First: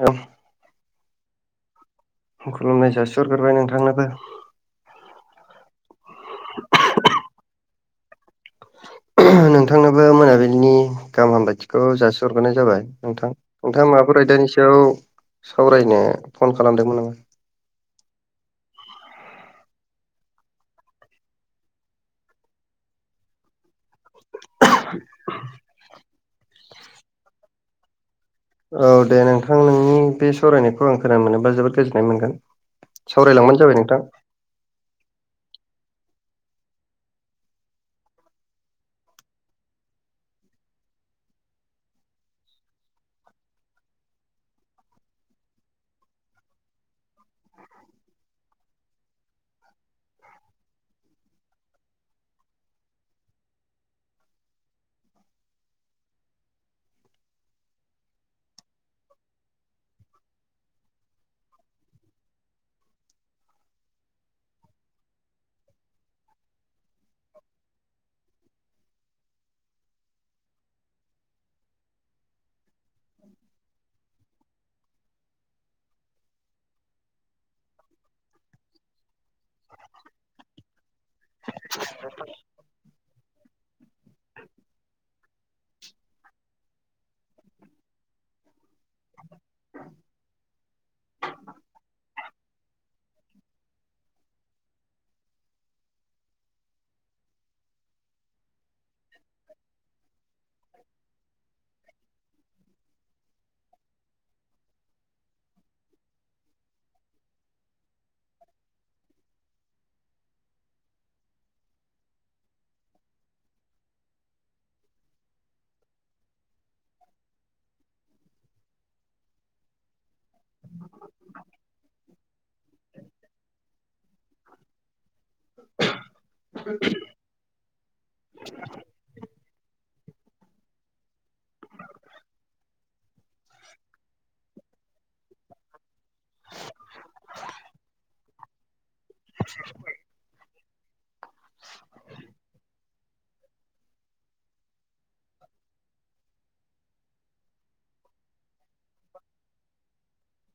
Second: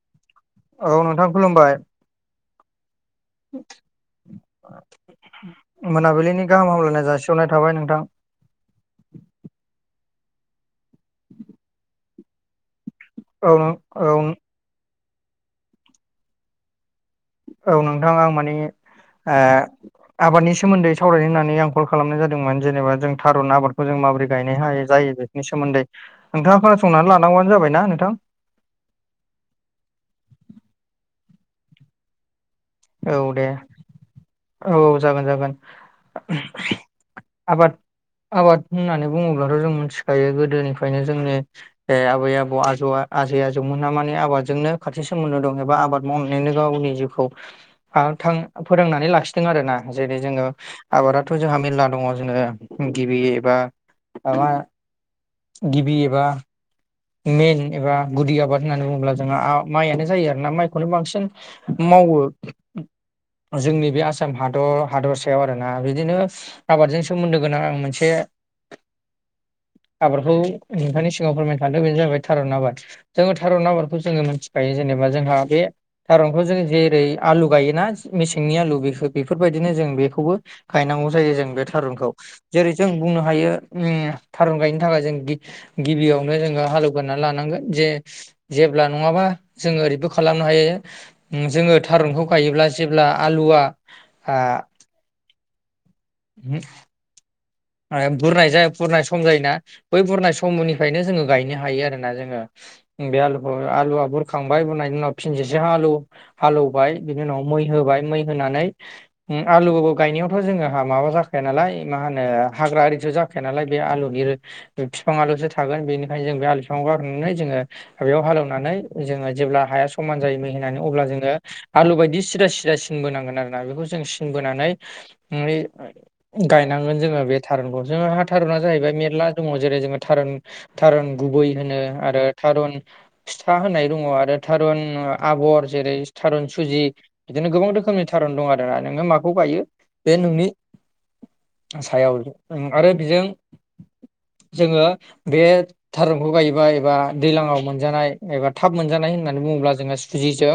औ औ नोंथां खुलुमबाय। खुलुमनाय जा सरग्रोबाय नोंथांनोबो। मोनाबिलिनि गाहाम हामलायनाया जासि'नाय थाबाय नोंथां। नोंथांनोबो मोनाबिलिनि गाहाम हामलायथिखौ जासिहरग्राय जाबाय। नोंथां औ नोंथाङा औ माबाफोरयदानि सायाव सावरायनो फन खालामदोंमोन आं। औ नोंथां आं माने आबादनि सोमोन्दै सावरायनो होननानै आंखल खालामनाय जादोंमोन जेनेबा जों थारुन आबाद जों माबोरै गायनो हायो जायो बेनि सोमोन्दै नोंथाङा खोनासंनानै लानांगौआानो जाबायनाा नोंथां? औ दे नोंथां नोंनि बे सावरायनायखौ आं खोनानो मोनोबा जोबोद गोजोननाय मोनगोन। औ दे सावरायलांबानो जाबाय नोंथां औ औ जागोन जागोन। आबाद आबाद होननानै बुङोब्लाथ' जों मिथिखायो गोदोनिफ्रायनो जोंनि ए आबै आबौ आ-आजै आजौमोना माने आबादजोंनो खाथि सोमोन्दो दं एबा आबाद मावनानैनो गावनि जिउ फोरोंनानै लाखिदों आरोना जेरै जोङो आबादाथ' जोंहा मेरला दङ जोङो गिबि एबा माबा गिबि एबा मइन एबा गुदि आबाद होननानै बुङोब्ला जोंहा माइयानो जायो आरो ना माइखौनो बांसिन मावो जोंनि बे आसाम हादर हादर सायाव आरोना बिदिनो आबादजों सोमोन्दो गोनां आं मोनसे आबादखौ नोंथांनि सिगाङाव फोरमायनो थादों बेनो जाबैाय थारुन आबाद जोङो थार' नाम्बारखौ जोङो मिथिखायो जेनेबा जोंहा बे थारुनखौ जों जेरै आलु गायोना मेसेंनि आलु बे बेफोरबायदिनो जों बेखौबो गायनांगौ जायो जों बे थारुनखौ। जेरै जों बुंनो हायो थारुन गायनो थाखाय जों गिबियाव नो जोङो हालेवगनानै लानांगोन जे जेब्ला नङाबा जोङो ओरैबो खालामनो हायो। जोङो थारुनखौ गायोब्ला जेब्ला आलुआ बुरनाय ज बुरनाय सम जायोना? बै बुरनाय समनिफ्रायनो जोङो गायनो हायो आरोना जोङो? बे आलुखौ आलुआ बुरखांबाय बनायनि उनाव फिनजिस आलु हालौवबाय बिनि उनाव मै होबाय मै होनानै आलु गो गायनायावथ' जोङो जोंहा माबा जाखाया नालाय मा होनो हाग्रा आरिस जाखाया नालाय बे आलुनि बिफां आलुसो थागोन बेनिखायनो जों बे आलु बिफांखौ गारोननानै जोङो बेयाव हालेवनानै जोङो जेब्ला हाया समान जायो मोहनानै अब्ला जोङो आलु बायदि सिरा सदा सिनबोनांगोन आरोोना बेखौ जों सिनबोनानै गायनांगोन जोङो बे थारुनखौ जोंहा हा थारुनना जाहैबाय मेरला दङ जेरै जोङो थारुन थारुन गुबै होनो आरो थारुन फिथा होनाय दङ आरो थारुन आबर जेरै थारुन सुजि बिदिनो गोबां रोखोमनि थारन दं आरोोना नोङो माखौ बायो बे नोंनि सायाव आरो बेजों जोङो बे थारुनखौ गायोबाया एबा दैज्लाङाव मोनजानाय एबा थाब मोनजानाय होननानै बुङोब्ला जोङो सुजिजों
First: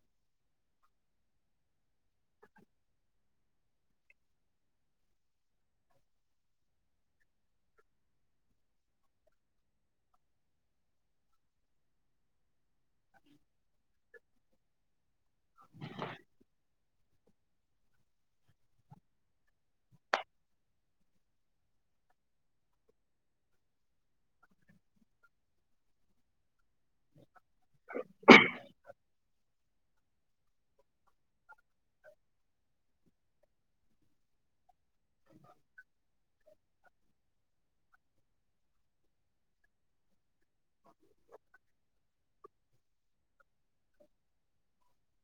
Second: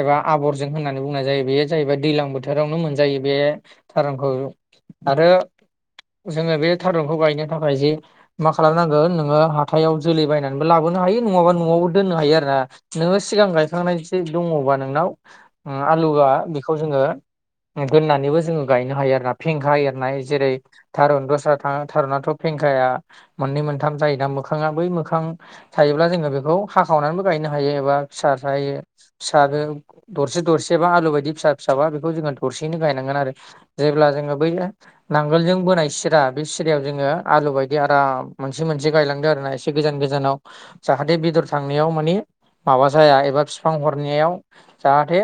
एबा आबरजों होननानै बुंनाय जायो बेयो जाहैबाय दैजलां बोथोरावनो मोनजायो बे थारुनखौ आरो जोङो बे थारुनखौ गायनो थाखाय जिे मा खालामनांगोन नोङो हाथायाव जोलै बायनानैबो लाबोनो हायो नङाबा न'आवबो दोननो हायो आरो ना। नोङो सिगां गायखांनाय जे दङबा नोंनाव ओ आलुआ बेखौ जोङो दोननानैबो जोङो गायनो हायो आरो ना फेंखा एरनाय जेरै थारुन दस्रा थाङो थारनाथ' फेंखाया। मोननै मोनथाम जायो दा मोखाङा बै मोखां थायोब्ला जोङो बेखौ हाखावनानैबो गायनो हायो एबा फिसा जायो फिसाबो दरसे दरसेबा आलु बायदि फिसा फिसाबा बेखौ जोङो दरसेैनो गायनांगोन आरो जेब्ला जोङो बै नांगोलजों बोनाय सिरा बे सिरिायाव जोङो आलु बायदि बिदि आराम मोनसे मोनसे गायलांदों आरो ना एसे गोजान गोजानाव जाहाथे बेदर थांनायाव मानिे माबा जाया एबा बिफां हरनायाव जाहाथे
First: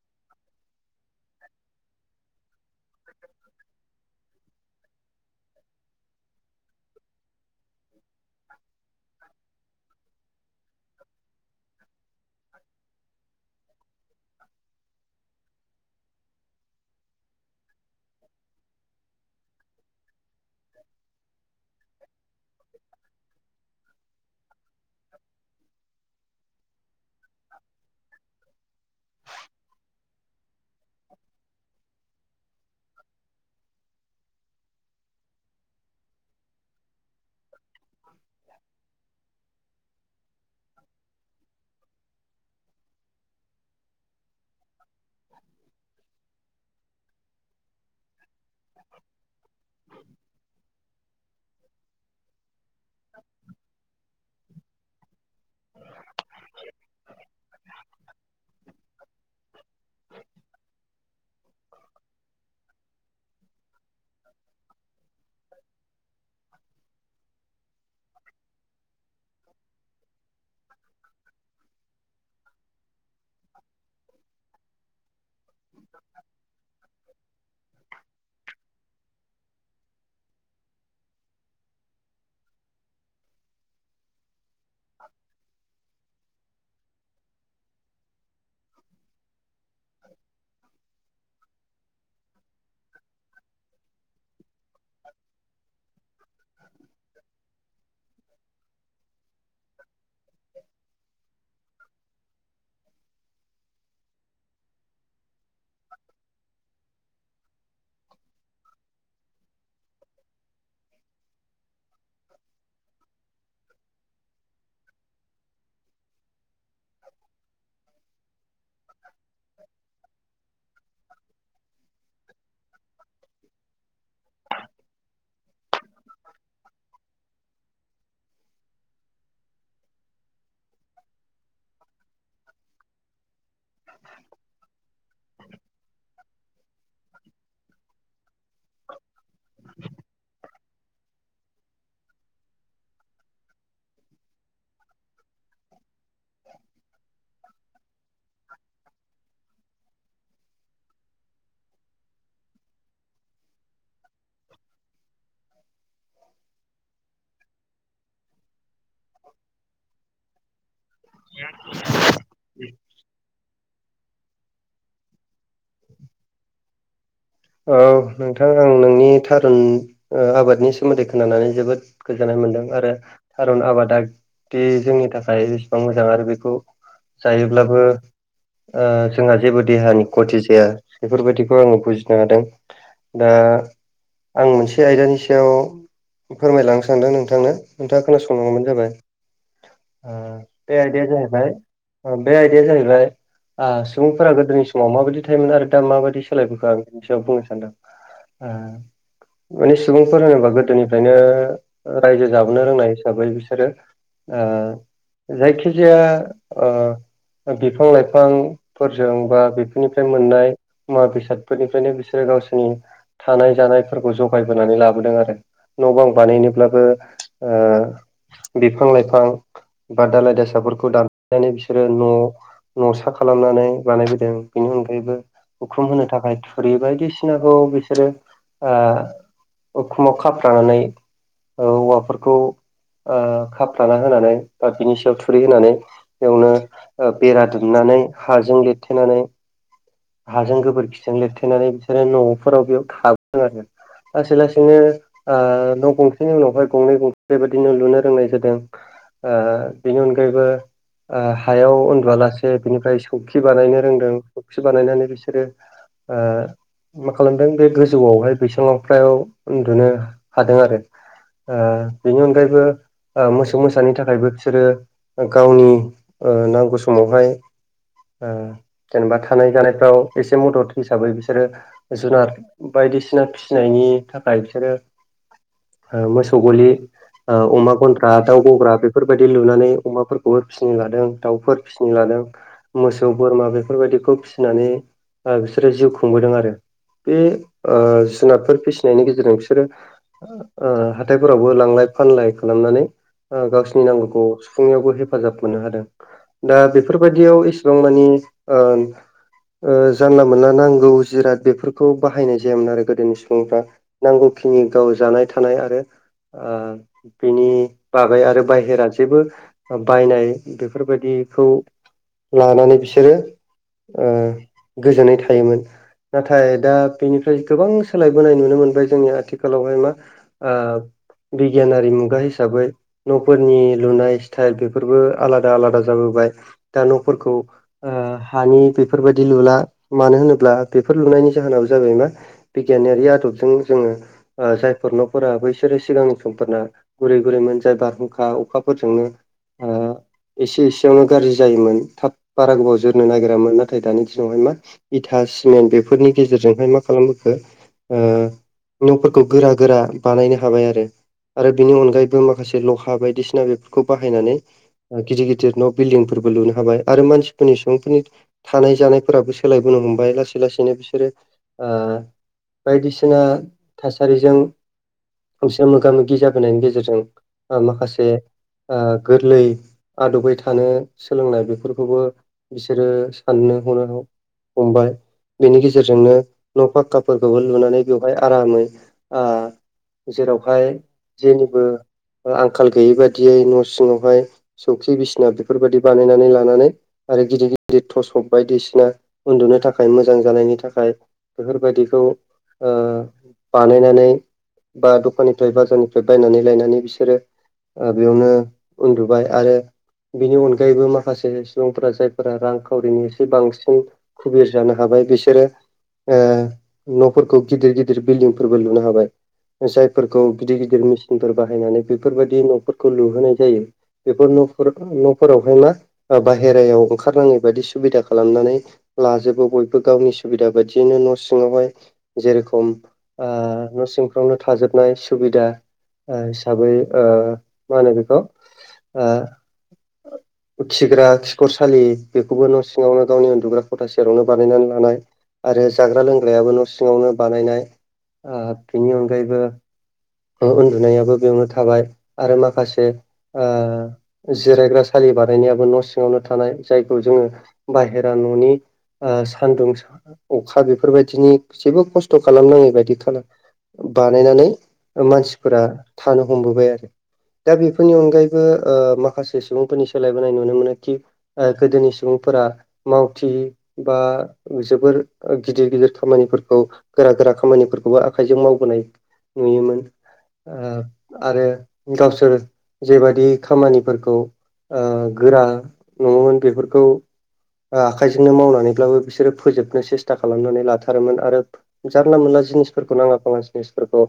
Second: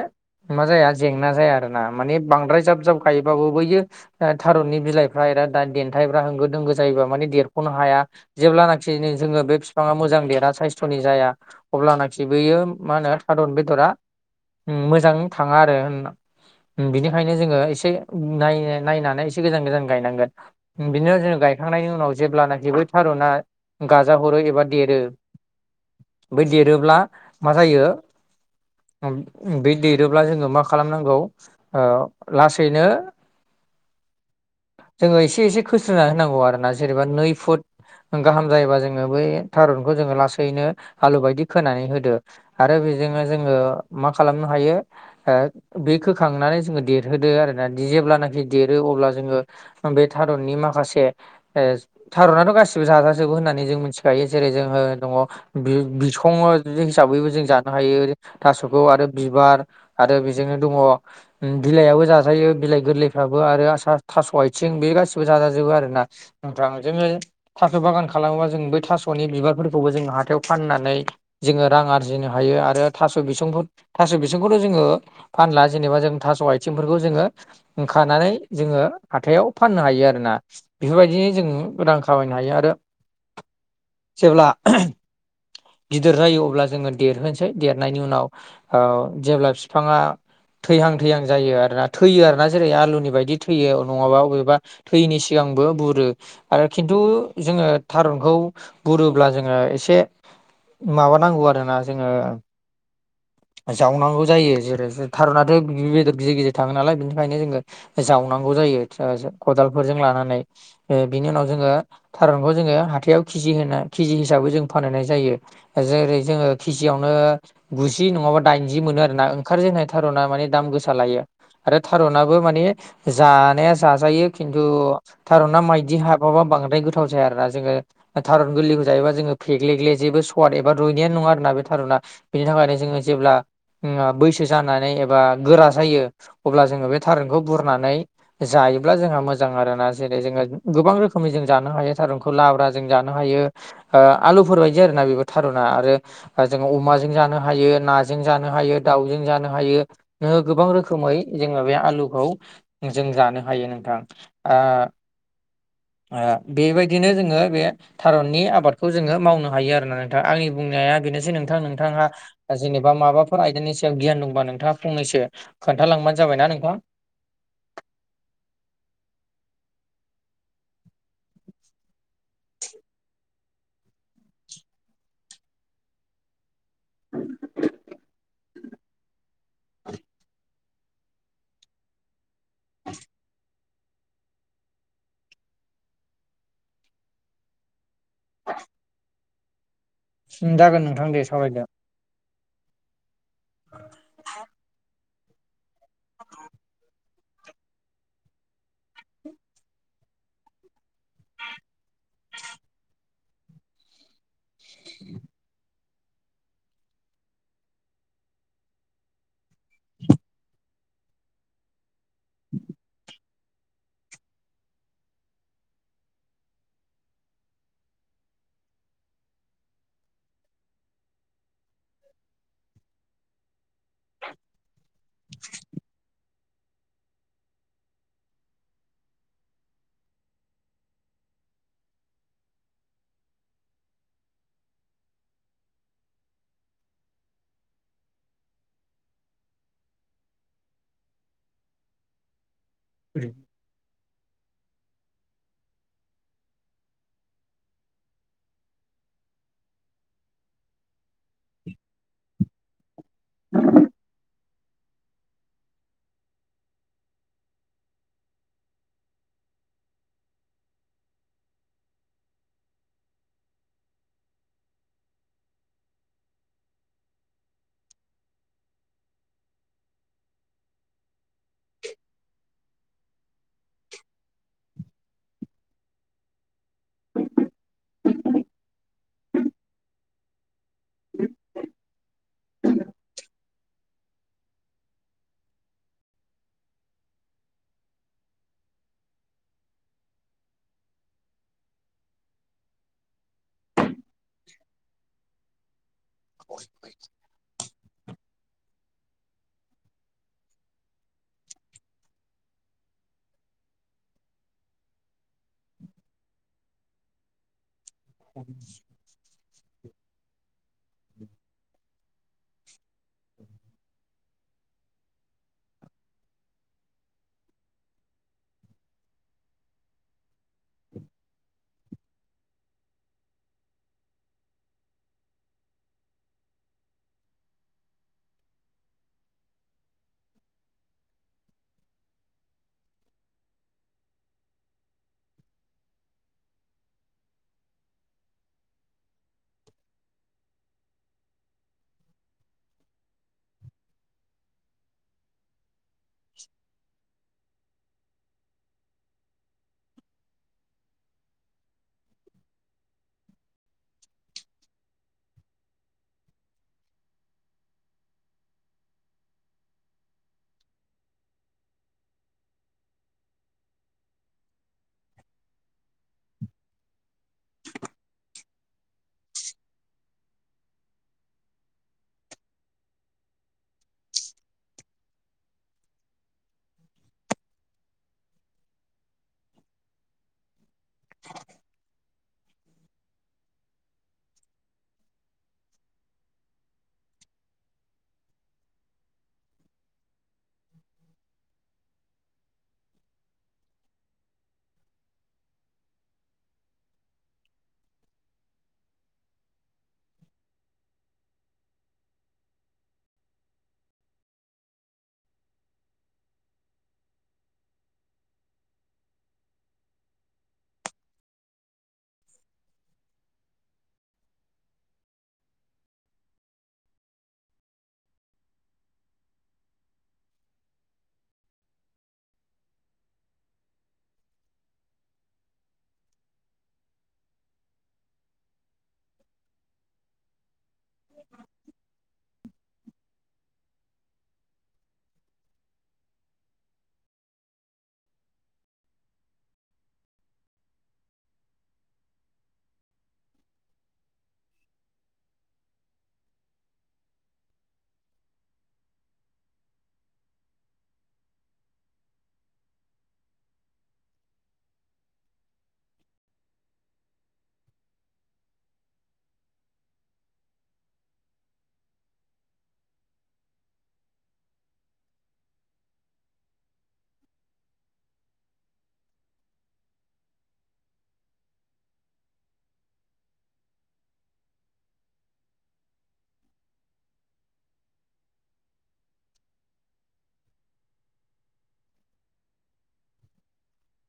मा जाया जेंना जाया आरो ना मानिे बांद्राय जाब जाब गायोबाबो बैयो थारुननि बिलाइफ्रा एरा दा देन्थाइफ्रा होंगो दोंगो जायोबा माने देर नो हाया जेब्लानख जोङो बे बिफाङा मोजां देरा सनि जाया अब्लानाखि बेयो मा होनो थादर बेदरा मोजां थाङा आरो होनना बिनिखायनो जोङो एसे से नाय नायनानै एसे गोजान गोजान गायनांगोन। बिदिनो जोङ गायखांनायनि उनाव जेब्लानाखि बै थारुना गाजा हरो एबा देरो। बै देरोब्ला मा जायो बे जेब्ला जोंङो मा खालाम नांगौ ओ लास नो जोंङो एसे एसे खोस्रोना होनांगौ आरो ना। जेनेबा नै फुट गाहाम जायोबा जोंङो बै थारुनखौ जोंङो लासैनो आलु बायदि खोनानै होदो। आरो बेजोंनो जोंङो मा खालामनो हायो? बेखौ खोखांनानै जोंङो देरहोदो आरो। जेब्लानाखि देरो अब्ला जोंङो बे थारननि माखासे ए थार'नाथ' गासिबो जाजाजोबो होननानै जों मिथिखायो जों जेरै जोंङो दङ बिसङ हिसाबैबो जों जानो हायो। थास'खौ आरो बिबार आरो बेजोंनो दङ बिलाइाबो जा ओायो बिलाइ गोरलैफ्राबो आरो आ थास' आथिं बे गासिबो जाजोबो आरो ना। [unintelligible] जों थास' बागान खालामोबा जों बै थास'नि बिबारफोरखौबो जों हाथायाव फाननानै जोङो रां आरजिनो हायो आरो थास' बिसंफोर थास' बिसंखौथ' जोङो फानला जेनेबा जों थास' आइथिंफोरखौ जोङो खानानै जोङो हाथायाव फाननो हायो आरोना? बेफोरबायदि जोंङो गोदान खामायनो हायो आरो जेब्ला गिदिर जायो अब्ला जो देरहसै देरनायनि उनाव जेब्ला बिफांङा थैहां थैहां जायो आरोना। थैयो आर ना जेरै आलुनि बायदि थैयो नङाबा बबेबा थैनि सिगांबो बुरो। आरो खिन्थु जोंङो थारुनखौ बुरोब्ला जोंङो एसे माबाानांगौ आरोना जोङो जावनांगौ जायो जेरै थारनाथ'द गिदिर गिदिर थाङो नालाय बिनि थाखायायनो जोंङो जावनांगौ जायो खदालफोरजों लानानै। बिनि उनाव जोंङो थारुनखौ जोङो हाथायाइाव केिजि होना केजि हिसाबै जों फानहनाय जायो। जेरै जोंङो केिजयाववनो गुजि नंङाबा दाइनजि मोनो आरोना ओंखारजेननाय थार'ना माने दाम गोसा लायो। आरो थारनाबो माने जानाया जाजायो खिन्थु थार'ना माइदि हाबाबा बांद्राय गोथाव जाया आरोना जोंङो थारुन गोरलैखौ जायोबा जो फे्लेग्ले जेबो पवाद एबा रुइनाया नङा आरो ना बे थारुना बेनि थाखायनो जोंङो जेब्ला बैसो जानानै एबा गोरा जायो अब्ला जोंङो बे थारुनखौ गुरनानै जायोब्ला जोंहा मोजां आरोना जेरै जोंङो गोबां रोखोमै जों जानो हायो थारुनखौ लाब्रा जों जानो हायो। ओ आलुफोर बायदि आरो ना बेफोर थारुना आरो जों अमाजों जानो हायो नाजों जानो हायो दाउजों जानो हायो। नो गोबां रोखोमै जोंङो बे आलुखौ जों जानो हायो नोंथां। ओ ओ बेबायदिनो जोंङो बे थारुननि आबाद खौ जोंङो मावनो हायो आरो ना नोंथां आंनि बुंनाया बेनोसै नोंथां नोंथांङा ओ जेनेबा माबाफोर आयदानि सायाव गियान दंबा नोंथांङा फंनैसो खोनथालांबानो जाबायना नोंथां औ नोंथां आं नोंनि थारुन ओ आबादनि सोमोन्दै खोनानानै जोबोद गोजोननाय मोन्दों आरो थारुन आबादा दि जोंनि थाखाय बेसेबां मोजां आरो बेखौ जायोब्लाबो ओ जोंहा जेबो देहानि खथि जाया बेफोरबायदिखौ आङो बुजिनो हादों। दा आं मोनसे आयदानि सायाव फोरमायलांनो सानदों नोंथांनो नोंथांङा खोनासं लांबानो जाबाय ओ बे जागोन आयदाया नोंथां दे जाहैबाय सावरायदो बे आयदाया जाहैबाय आ सुबुंफोरा गोदोनि समाव माबायदि थायोमोन आरो दा माबायदि सोलायबोखो ओं बेनि सायाव बुंनो सानदों ओ [inaudible] माने सुबुंफोर होनोबा गोदोनिफ्रायनो रायजो जाबोनो रोंनाय हिसाबै बिसोरो ओ जायखि जायखिजाया ओ बिफां लाइफांफोरजों बा बेफोरनिफ्राय मोननाय मुवा बेसादफोरनिफ्रायनो बिसोरो गावसोरनि थानाय जानायफोरखौ जगायबोनानै लाबोदों आरो न' बां बानायनोब्लाबो ओ बिफां लाइफां बा दालाय दासाफोरखौ दानफायनानै बिसोरो न' न'सा खालामनानै बानायबोदों बेनि अनगायैबो उखुम होनो थाखाय थुरि बायदिसिनाखौ बिसोरो ओ उखुमाव खाफ्र्लानानै ओ औवाफोरखौ ओ खाफ्राना होनानै बा बिनि सायाव थुरि होनानै बेयावनो ओ बेरा दुमनानै हाजों लिरथेनानै हाजों गोबोरखिजों लिरथेनानै बिसोरो न'फोराव बेयाव थाबोदों आरो लासै लासैनो ओ न' गंसेनि उनावहाय गंनै गंसे बेबायदिनो लुनो रोंनाय जादों। ओ बेनि अनगायैबो हायाव उन्दुवलासे बिनिफ्राय सौखि बानायनो रोंदों सौखि बानायनानै बिसोरो ओ मा खालामदों बे गोजौआवहाय बैसां लांफ्रायाव उन्दुनो हादों आरो। ओ बेनि अनगायैबो ओ मोसौ मोसानि थाखायबो बिसोरो गावनि ओ नांगौ समावहाय ओ जेनेबा थानाय जानायफ्राव एसे मदद हिसाबै बिसोरो जुनार बायदिसिना फिसिनायनि थाखाय बिसोरो ओ मोसौ गलि ओ अमा गन्द्रा दाउ गग्रा बेफोरबायदि लुनानै अमाफोरखौ गफोर फिसिनो लादों दाउफोर फिसिनो लादों मोसौ बोरमा बेफोरबायदिखौ फिसिनानै ओ बिसोरो जिउ खुंबोदों आरो। बे ओ जुनादफोर फिसिनायनि गेजेरजों बिसोरो हाथायफोरावबो लांलाय फानलाय खालामनानै ओ गावसिनि नांगौखौ सुफुंनायावबो हेफाजाब मोननो हादों दा बेफोर बेफोरबायदियाव एसेबां मानि ओ ओ जानला मोनला नांगौ जिराद बेफोरखौ बाहायनाय जायामोन आरो गोदोनि सुबुंफ्रा नांगौखिनि गाव जानाय थानाय आरो ओ बिनि बाबाय आरो बाहेरा जेबो बायनाय बेफोरबायदिखौ लानानै बिसोरो ओ गोजोनै थायोमोन। नाथाय दा बेनिफ्राय गोबां सोलायबोनाय नुनो मोनबाय जोंनि आथिखालावहाय मा ओ बिगियानारि मुगा हिसाबै न'फोरनि लुनाय स्टाइल बेफोरबो आलादा आलादा जाबोबाय दा न'फोरखौ ओ हानि बेफोरबायदि लुला मानो होनोब्ला बेफोर लुनायनि जाहोनानो जाबाय मा बिगियानारि आदबजों जोङो ओ जायफोर न'फोरा बैसोरो सिगां समफोरना गुरै गुरैमोन जाय बारहुंखा अखाफोरजोंनो ओ एसे एसेयावनो गाज्रि जायोमोन थाब बारा गोबाव जोरनो नागिरामोन ना नाथाय दानि दिनावहाय मा इथा सिमेन्ट बेफोरनि गेजेरजोंहाय मा खालामबोखो ओ न'फोरखौ गोरा गोरा बानायनो हाबाय आरो आरो बिनि अनगायैबो माखासे लहा बायदिसिना बेफोरखौ बाहायनानै गिदिर गिदिर न' बिल्डिंफोरबो लुनो हाबाय आरो मानसिफोरनि सुबुंफोरनि थानाय जानायफोराबो सोलायबोनो हमबाय लासै लासैनो बिसोरो ओ बायदिसिना थासारिजों खांसे मोगा मोगि जाबोनायनि गेजेरजों ओ माखासे ओ गोरलै आदबै थानो सोलोंनाय बेफोरखौबो बिसोरो साननो हनो हमबाय बेनि गेजेरजोंनो न' फाखक्काफोरखौबो लुनानै बेवहाय आरामै ओ जेरावहाय जेनिबो आंखाल गैयै बादियै न' सिङावहाय सौखि बिसिना बेफोरबायदि बानायनानै लानानै आरो गिदिर गिदिर टसप बायदिसिना उन्दुनो थाखाय मोजां जानायनि थाखाय बेफोरबायदिखौ ओ बानायनानै बा दखाननिफ्राय बाजारनिफ्राय बायनानै लायनानै बिसोरो बेयावनो उन्दुबाय आरो बिनि अनगायैबो माखासे सुबुंफोरा जायफोरा रां फावरिनि एसे बांसिन खुबिर जानो हाबाय बिसोरो ओ न'फोरखौ गिदिर गिदिर बिल्डिंफोरबो लुनो हाबाय जायफोरखौ गिदिर गिदिर मेसिनफोर बाहायनानै बेफोरबायदि न'फोरखौ लुहोनाय जायो बेफोर न'फोर न'फोरावहाय मा ओ बाहेरायाव ओंखारनाङै बायदि सुबिदा खालामनानै लाजोबो बयबो गावनि सुबिदा बायदियैनो न' सिङावहाय जेरेखम ओ न' सिंफ्रावनो थाजोबनाय सुबिदा ओ हिसाबै ओमा होनो बेखौ ओ खिग्रा खिखरसालि बेखौबो न' सिङावनो गावनि उन्दुग्रा खथा सेरावनो बानायनानै लानाय आरो जाग्रा लोंग्रायाबो न' सिङावनो बानायनाय ओ बेनि अनगायैबो उन्दुनायाबो बेयावनो थाबाय आरो माखासे ओ जिरायग्रा सालि बानायनायाबो न' सिङावनो थानाय जाय खौ जोङो बाहेरा न'नि ओ सान्दुं अखा बेफोरबायदिनि जेबो खस्थ' खालामनाङै बायदि खा बानायनानै मानसिफोरा थानो हमबोबाय आरो दा बेफोरनि अनगायैबो ओ माखासे सुबुंफोरनि सोलायबोनाय नुनो मोनो खि गोदोनि सुबुंफोरा मावथि बा जोबोर गिदिर गिदिर खामानिफोरखौ गोरा गोरा खामानिफोरखौबो आखाइजों मावबोनाय नुयोमोन आ आरो गावसोर जेबादि खामानिफोरखौ ओ गोरा नङोमोन बेफोरखौ ओ आखाइजोंनो मावनानैब्लाबो बिसोरो फोजोबनो सेस्था खालामनानै लाथारोमोन आरो जानला मोनला जिनिसफोरखौ नाङा फाङा जिनिसफोरखौ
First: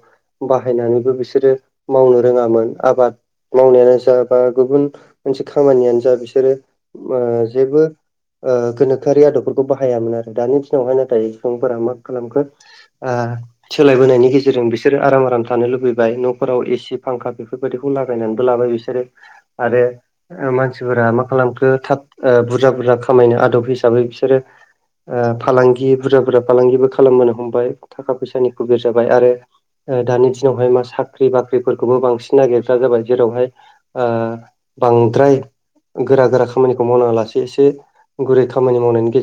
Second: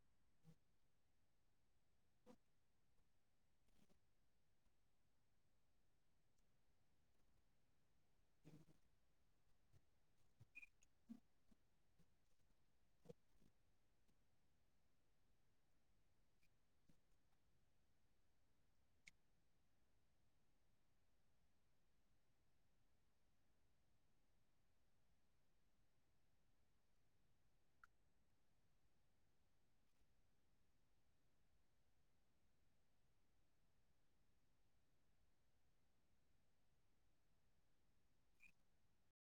बाहायनानैबो बिसोरो मावनो रोङामोन आबाद मावनायानो जा बा गुबुन मोनसे खामानियानो जा बिसोरो ओ जेबो ओ गोनोखोआरि आदबफोरखौ बाहायामोन आरो दानि दिनावहाय नाथाय सुबुंफोरा मा खालामखो आ सोलायबोनायनि गेजेरजों बिसोरो आराम आराम थानो लुबैबाय न'फोराव एसि फांखा बेफोर बेबायदिखौ लागायनानैबो लाबाय बिसोरो आरो मानसिफोरा मा खालामखो थ बुरजा बुरजा खामायनो आदब हिसाबै बिसोरो फालांगि बुरजा बुरजा फालांगिबो खालामबो हमबाय थाखा फैसानि खुबेर जाबाय आरो। दानि दिनावहाय मा साख्रि बाख्रिफोरखौबो बांसिन नागिरग्रा जाबाय जेरावहाय ओ बांद्राय गोरा गोरा खामानि मावनााङा लासे एसे गुरै खामानि मावनायनि गेजेराव